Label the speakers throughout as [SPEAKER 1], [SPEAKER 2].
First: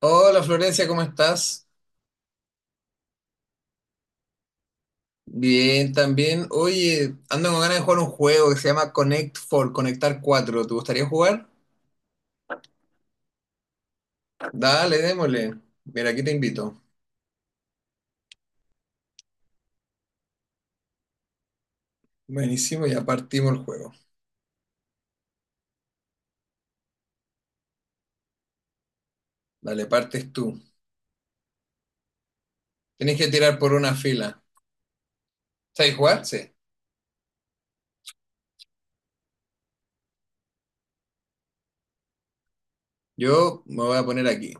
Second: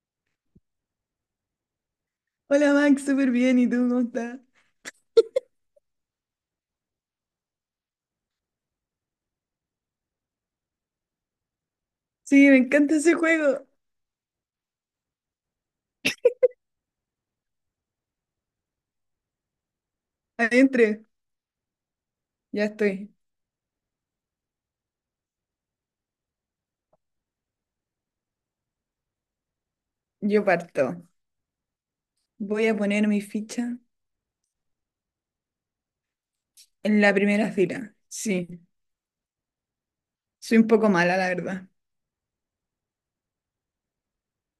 [SPEAKER 1] Hola Florencia, ¿cómo estás?
[SPEAKER 2] Hola Max, súper bien. ¿Y tú cómo estás?
[SPEAKER 1] Bien, también. Oye, ando con ganas de jugar un juego que se llama Connect 4, Conectar cuatro. ¿Te gustaría jugar?
[SPEAKER 2] Sí, me encanta ese juego.
[SPEAKER 1] Dale, démosle. Mira, aquí te invito.
[SPEAKER 2] Adentre. Ya
[SPEAKER 1] Buenísimo, ya
[SPEAKER 2] estoy.
[SPEAKER 1] partimos el juego. Dale, partes
[SPEAKER 2] Yo
[SPEAKER 1] tú.
[SPEAKER 2] parto. Voy a poner
[SPEAKER 1] Tienes
[SPEAKER 2] mi
[SPEAKER 1] que tirar por
[SPEAKER 2] ficha
[SPEAKER 1] una fila. ¿Sabes jugar? Sí.
[SPEAKER 2] en la primera fila. Sí, soy un poco mala, la verdad.
[SPEAKER 1] Yo me voy a poner aquí,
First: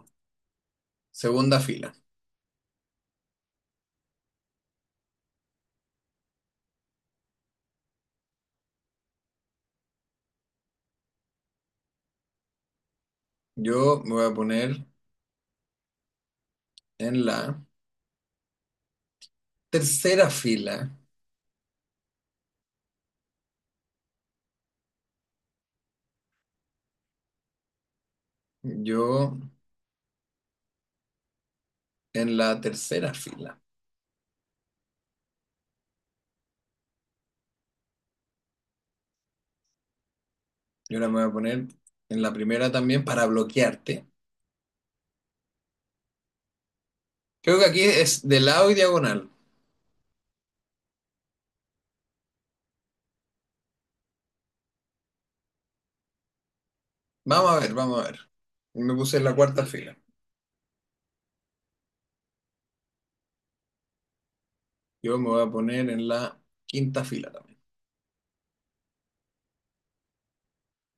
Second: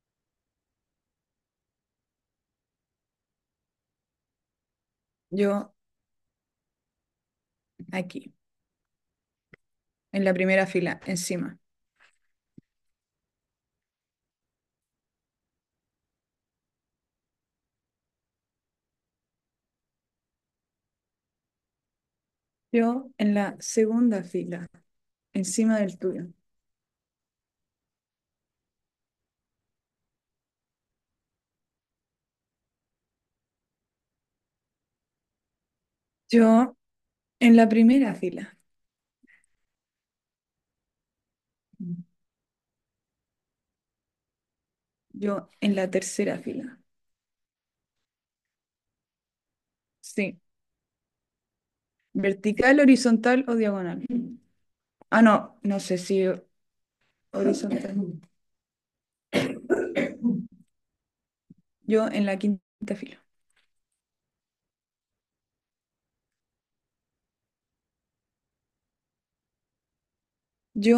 [SPEAKER 1] segunda fila.
[SPEAKER 2] Yo aquí, en la primera fila, encima.
[SPEAKER 1] Yo me voy a poner en la tercera fila.
[SPEAKER 2] Yo en la segunda fila, encima del tuyo.
[SPEAKER 1] Yo en la tercera fila.
[SPEAKER 2] Yo en la primera fila.
[SPEAKER 1] Yo ahora me voy a poner en la primera también para bloquearte.
[SPEAKER 2] Yo en la tercera fila.
[SPEAKER 1] Creo que aquí es de lado y diagonal.
[SPEAKER 2] Sí. ¿Vertical, horizontal o diagonal? Ah, no, no sé si
[SPEAKER 1] Vamos a ver, vamos a
[SPEAKER 2] horizontal.
[SPEAKER 1] ver. Me puse en la cuarta fila.
[SPEAKER 2] Yo en la quinta fila.
[SPEAKER 1] Yo me voy a poner en la quinta fila también.
[SPEAKER 2] Yo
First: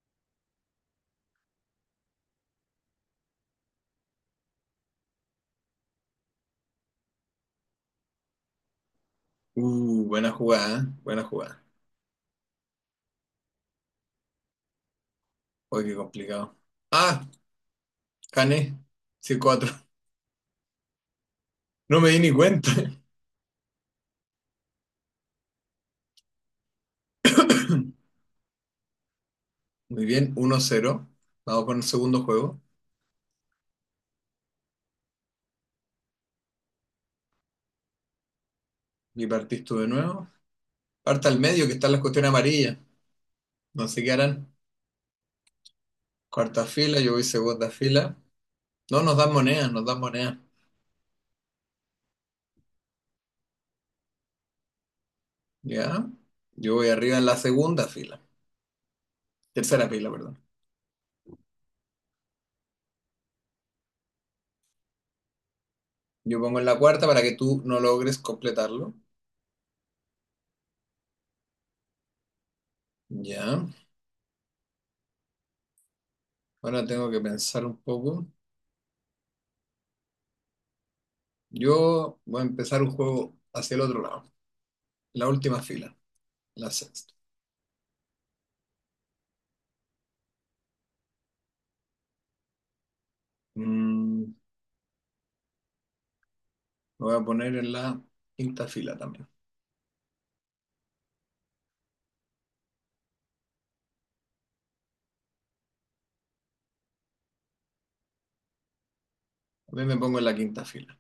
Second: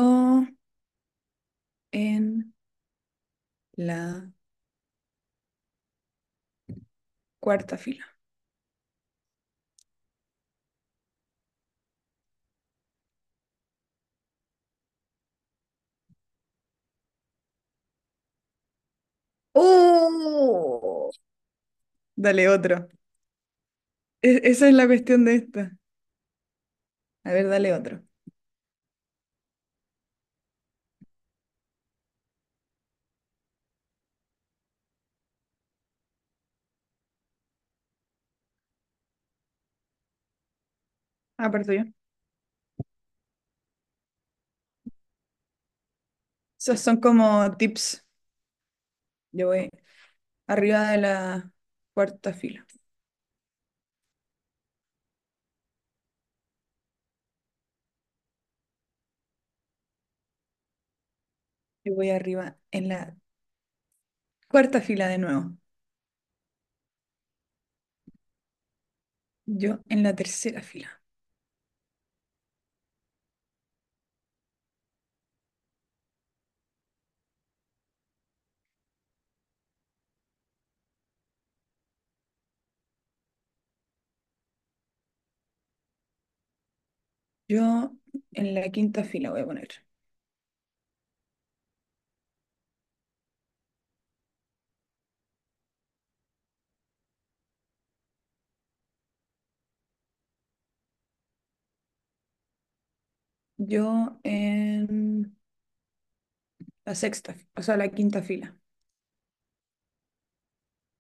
[SPEAKER 2] en la cuarta fila.
[SPEAKER 1] Buena jugada, ¿eh? Buena jugada. Uy, qué complicado. Ah, gané. 5 cuatro.
[SPEAKER 2] ¡Uh!
[SPEAKER 1] No me di ni
[SPEAKER 2] Dale
[SPEAKER 1] cuenta.
[SPEAKER 2] otro. Esa es la cuestión de esta. A ver, dale otro.
[SPEAKER 1] Muy bien, uno cero. Vamos con el segundo juego. Y partís tú de nuevo. Parta al
[SPEAKER 2] Ah,
[SPEAKER 1] medio, que
[SPEAKER 2] parto yo.
[SPEAKER 1] están las cuestiones amarillas. No sé qué harán. Cuarta
[SPEAKER 2] Esos son
[SPEAKER 1] fila, yo voy
[SPEAKER 2] como
[SPEAKER 1] segunda
[SPEAKER 2] tips.
[SPEAKER 1] fila. No, nos dan
[SPEAKER 2] Yo voy
[SPEAKER 1] monedas, nos dan monedas.
[SPEAKER 2] arriba de la cuarta fila.
[SPEAKER 1] Ya. Yo voy arriba en la segunda fila. Tercera pila, perdón.
[SPEAKER 2] Yo voy arriba en la cuarta fila de nuevo.
[SPEAKER 1] Yo pongo en la cuarta para que tú no logres completarlo.
[SPEAKER 2] Yo en la tercera fila.
[SPEAKER 1] Ya. Ahora tengo que pensar un poco. Yo voy a empezar un juego hacia el otro lado. La última fila, la sexta.
[SPEAKER 2] Yo en la quinta fila voy a poner.
[SPEAKER 1] Me voy a poner en la quinta fila también.
[SPEAKER 2] Yo en la sexta, o sea, la quinta fila.
[SPEAKER 1] También me pongo en la quinta fila.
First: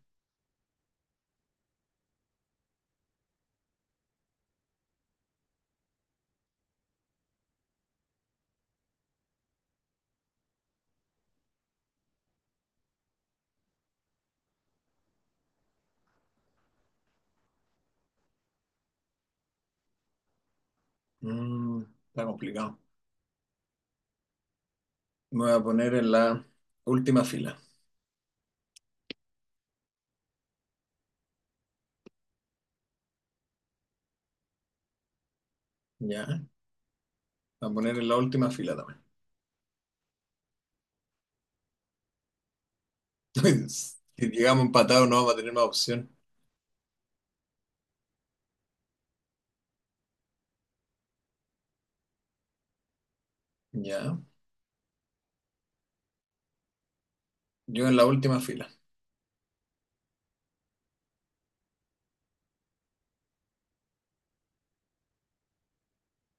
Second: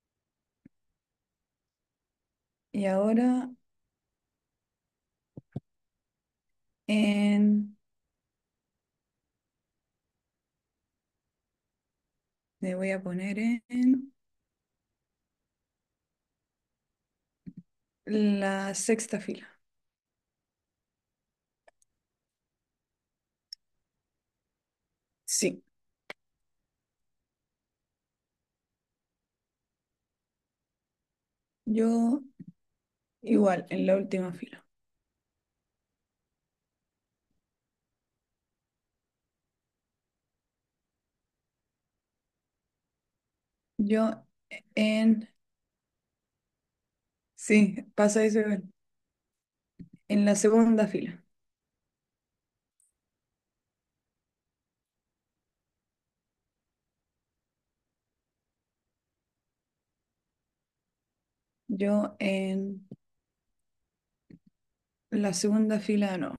[SPEAKER 2] Y ahora En, me voy a poner en la sexta fila.
[SPEAKER 1] Mm, está complicado. Me voy a
[SPEAKER 2] Sí,
[SPEAKER 1] poner en la última fila.
[SPEAKER 2] yo igual, en la última fila.
[SPEAKER 1] Ya. Me voy a poner en la última fila también.
[SPEAKER 2] Yo
[SPEAKER 1] Si llegamos empatados no
[SPEAKER 2] en,
[SPEAKER 1] vamos a tener más opción.
[SPEAKER 2] sí, pasa eso igual. En la segunda fila.
[SPEAKER 1] Ya. Yo en la última fila.
[SPEAKER 2] Yo en la segunda fila, no.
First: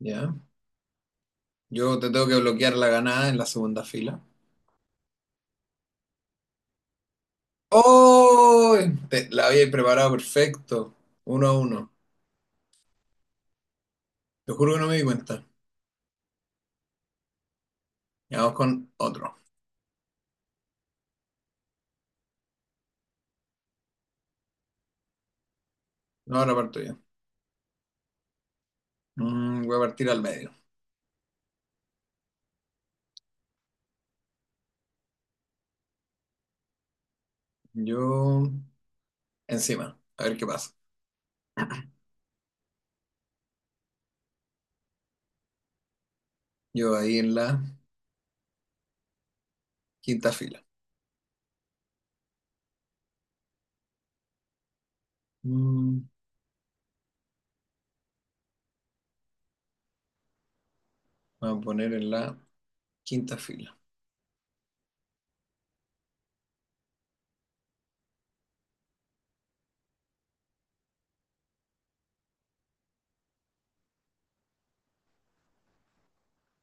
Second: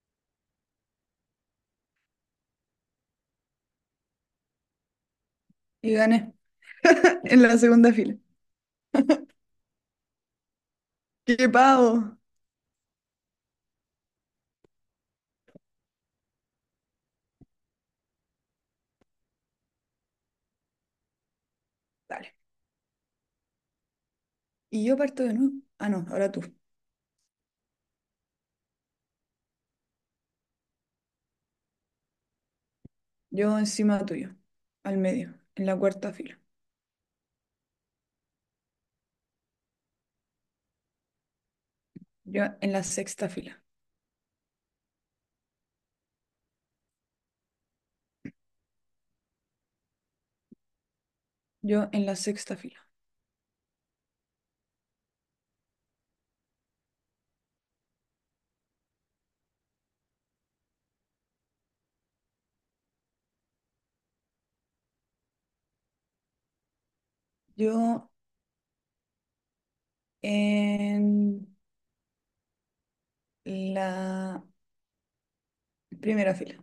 [SPEAKER 1] Ya. Yo te tengo que bloquear la ganada en la segunda fila.
[SPEAKER 2] Y gané en la segunda fila.
[SPEAKER 1] ¡Oh! Te- la había preparado perfecto. Uno
[SPEAKER 2] ¡Qué
[SPEAKER 1] a uno.
[SPEAKER 2] pavo!
[SPEAKER 1] Te juro que no me di cuenta. Y vamos con otro.
[SPEAKER 2] Dale. Y yo parto de nuevo. Ah, no, ahora
[SPEAKER 1] No,
[SPEAKER 2] tú.
[SPEAKER 1] ahora parto yo. Voy a partir al medio.
[SPEAKER 2] Yo encima tuyo, al medio, en la cuarta fila.
[SPEAKER 1] Yo encima. A ver qué pasa.
[SPEAKER 2] Yo en la sexta fila.
[SPEAKER 1] Yo ahí en la quinta fila.
[SPEAKER 2] Yo en la sexta fila.
[SPEAKER 1] Mm, me voy a poner en la quinta fila.
[SPEAKER 2] Yo En la primera fila.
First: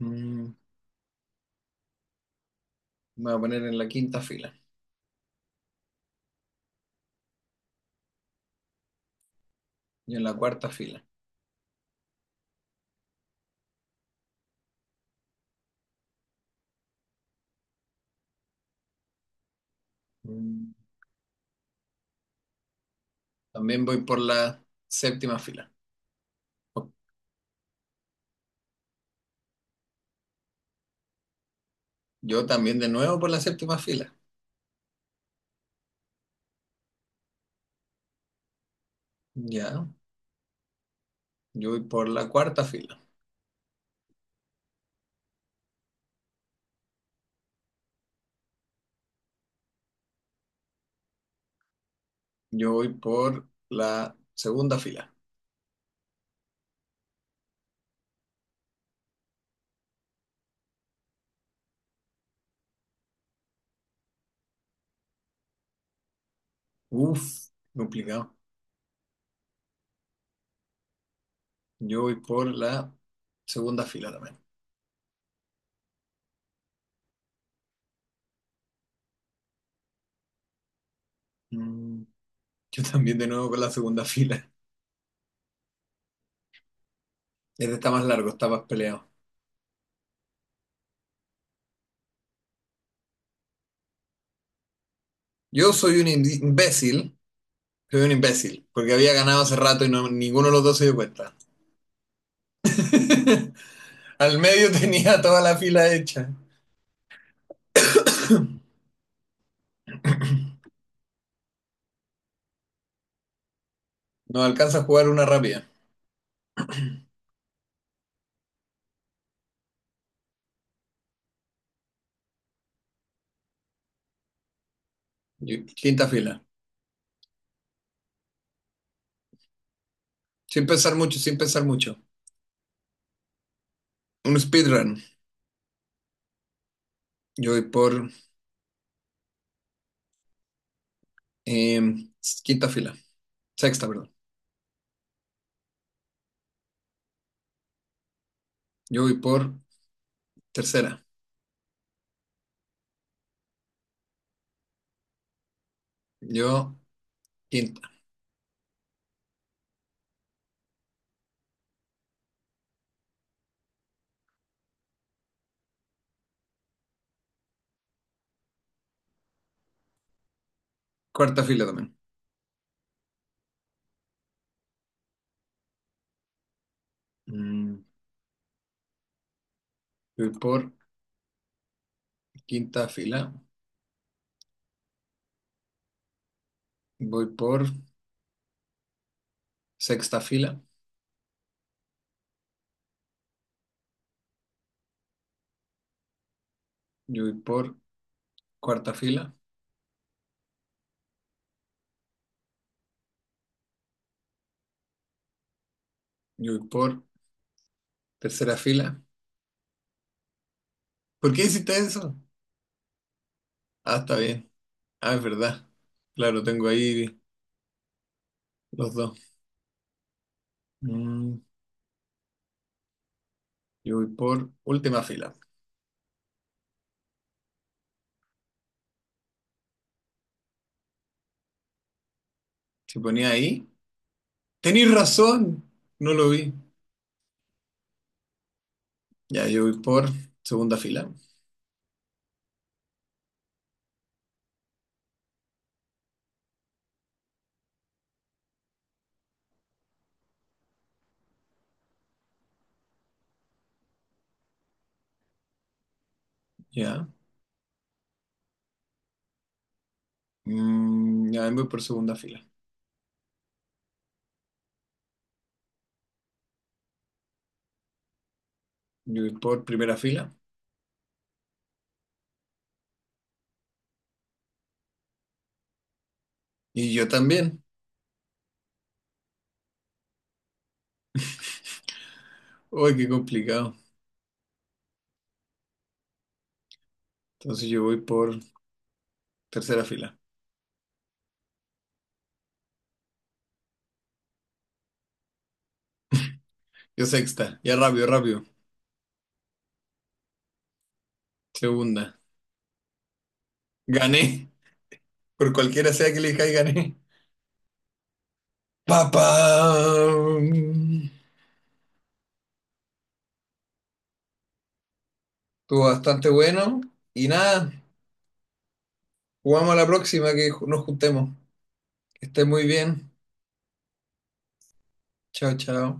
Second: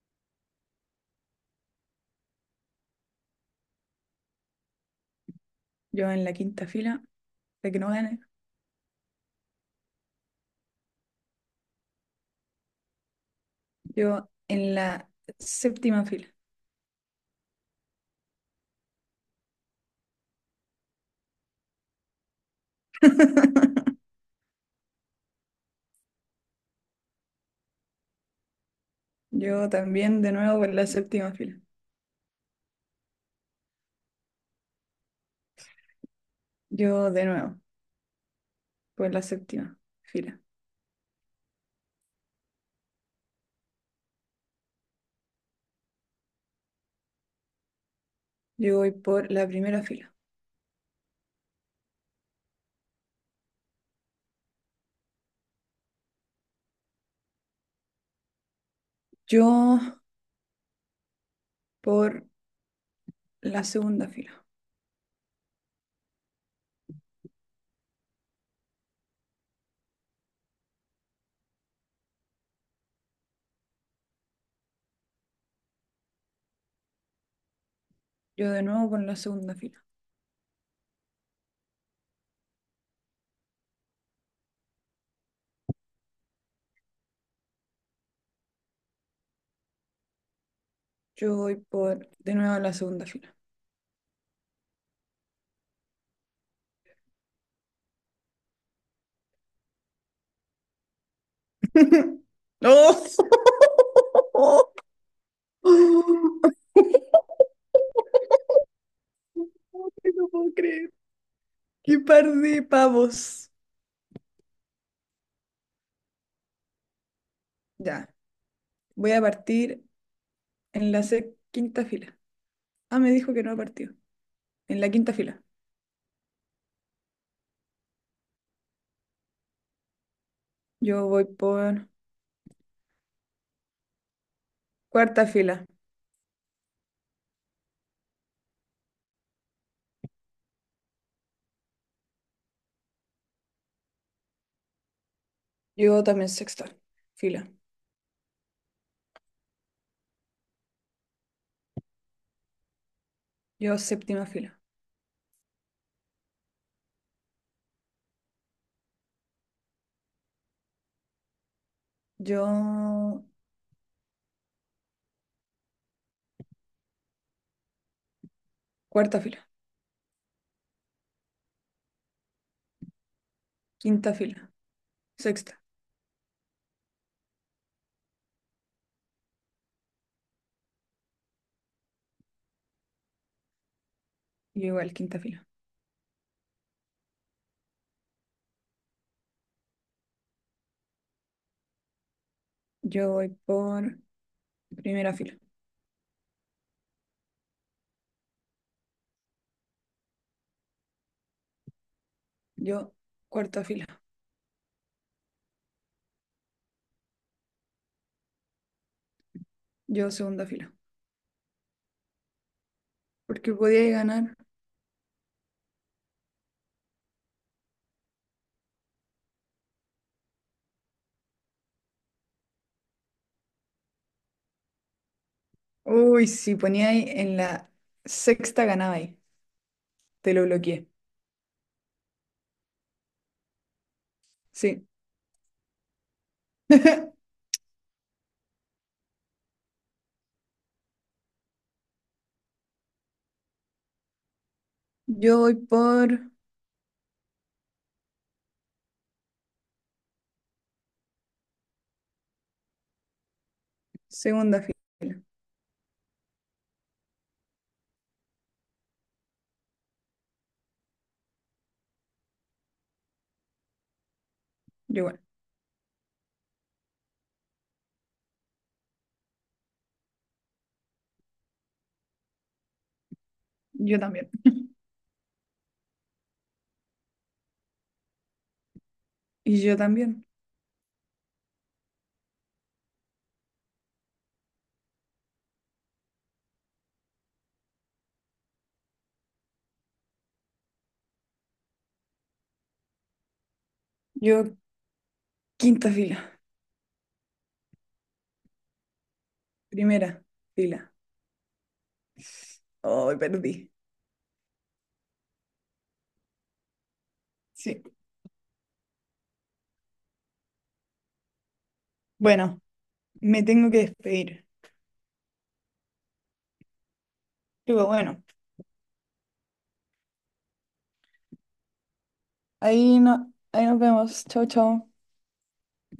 [SPEAKER 1] Mm, me voy a poner en la quinta fila.
[SPEAKER 2] Yo en la quinta fila, de que no gane.
[SPEAKER 1] Yo en la cuarta fila.
[SPEAKER 2] Yo en la séptima fila.
[SPEAKER 1] Mm, también voy por la séptima fila.
[SPEAKER 2] Yo también de nuevo por la séptima fila.
[SPEAKER 1] Yo también de nuevo por la séptima fila.
[SPEAKER 2] Yo de nuevo por la séptima
[SPEAKER 1] Ya.
[SPEAKER 2] fila.
[SPEAKER 1] Yo voy por la cuarta fila.
[SPEAKER 2] Yo voy por la primera fila.
[SPEAKER 1] Yo voy por la segunda fila.
[SPEAKER 2] Yo por la segunda fila.
[SPEAKER 1] Uf, complicado. Yo voy por la segunda fila también.
[SPEAKER 2] Yo de nuevo por la segunda fila.
[SPEAKER 1] Mm, yo también de nuevo con la segunda fila. Este está más largo, está más peleado.
[SPEAKER 2] Yo voy por de nuevo la segunda fila.
[SPEAKER 1] Yo soy un imbécil. Soy un imbécil, porque había ganado hace rato y no, ninguno de los dos se dio cuenta.
[SPEAKER 2] ¡No!
[SPEAKER 1] Al
[SPEAKER 2] ¡Oh!
[SPEAKER 1] medio tenía toda la fila hecha.
[SPEAKER 2] No te lo puedo creer. ¡Qué par de pavos!
[SPEAKER 1] No alcanza a jugar una rápida.
[SPEAKER 2] Ya, voy a partir en la quinta fila. Ah, me dijo que no ha partido. En la quinta fila.
[SPEAKER 1] Quinta fila. Sin pensar
[SPEAKER 2] Yo
[SPEAKER 1] mucho,
[SPEAKER 2] voy
[SPEAKER 1] sin pensar
[SPEAKER 2] por
[SPEAKER 1] mucho. Un speedrun.
[SPEAKER 2] cuarta fila.
[SPEAKER 1] Yo voy por Em, quinta fila. Sexta, perdón.
[SPEAKER 2] Yo también sexta fila.
[SPEAKER 1] Yo voy por tercera.
[SPEAKER 2] Yo séptima fila.
[SPEAKER 1] Yo, quinta.
[SPEAKER 2] Yo cuarta fila.
[SPEAKER 1] Cuarta fila también.
[SPEAKER 2] Quinta fila. Sexta.
[SPEAKER 1] Mm, yo voy por quinta fila.
[SPEAKER 2] Yo igual, quinta fila.
[SPEAKER 1] Voy por sexta fila.
[SPEAKER 2] Yo voy por primera fila.
[SPEAKER 1] Yo voy por cuarta fila.
[SPEAKER 2] Yo cuarta fila.
[SPEAKER 1] Yo voy por tercera fila.
[SPEAKER 2] Yo segunda fila.
[SPEAKER 1] ¿Por qué hiciste eso?
[SPEAKER 2] Porque podíais
[SPEAKER 1] Ah, está
[SPEAKER 2] ganar.
[SPEAKER 1] bien. Ah, es verdad. Claro, tengo ahí los dos. Mm, yo voy por última fila.
[SPEAKER 2] Uy, si poníais en la sexta ganabais. Te lo bloqueé.
[SPEAKER 1] Si ponía ahí.
[SPEAKER 2] Sí.
[SPEAKER 1] Tenéis razón. No lo vi. Ya, yo voy por segunda fila.
[SPEAKER 2] Yo voy por segunda fila.
[SPEAKER 1] Ya. Ya, voy por segunda fila.
[SPEAKER 2] Yo igual.
[SPEAKER 1] Yo voy por primera fila.
[SPEAKER 2] Yo también.
[SPEAKER 1] Y yo también.
[SPEAKER 2] Y yo también.
[SPEAKER 1] Uy, qué complicado. Entonces yo voy por tercera fila.
[SPEAKER 2] Yo quinta fila.
[SPEAKER 1] Yo sexta. Ya rápido, rápido.
[SPEAKER 2] Primera fila.
[SPEAKER 1] Segunda.
[SPEAKER 2] Hoy perdí.
[SPEAKER 1] Gané. Por cualquiera sea que elija y gané.
[SPEAKER 2] Sí.
[SPEAKER 1] ¡Papá!
[SPEAKER 2] Bueno, me tengo que despedir.
[SPEAKER 1] Estuvo bastante bueno. Y nada,
[SPEAKER 2] Pero bueno,
[SPEAKER 1] jugamos a la próxima que nos juntemos. Que esté muy
[SPEAKER 2] ahí
[SPEAKER 1] bien.
[SPEAKER 2] no, ahí nos vemos. Chau, chau.
[SPEAKER 1] Chao, chao.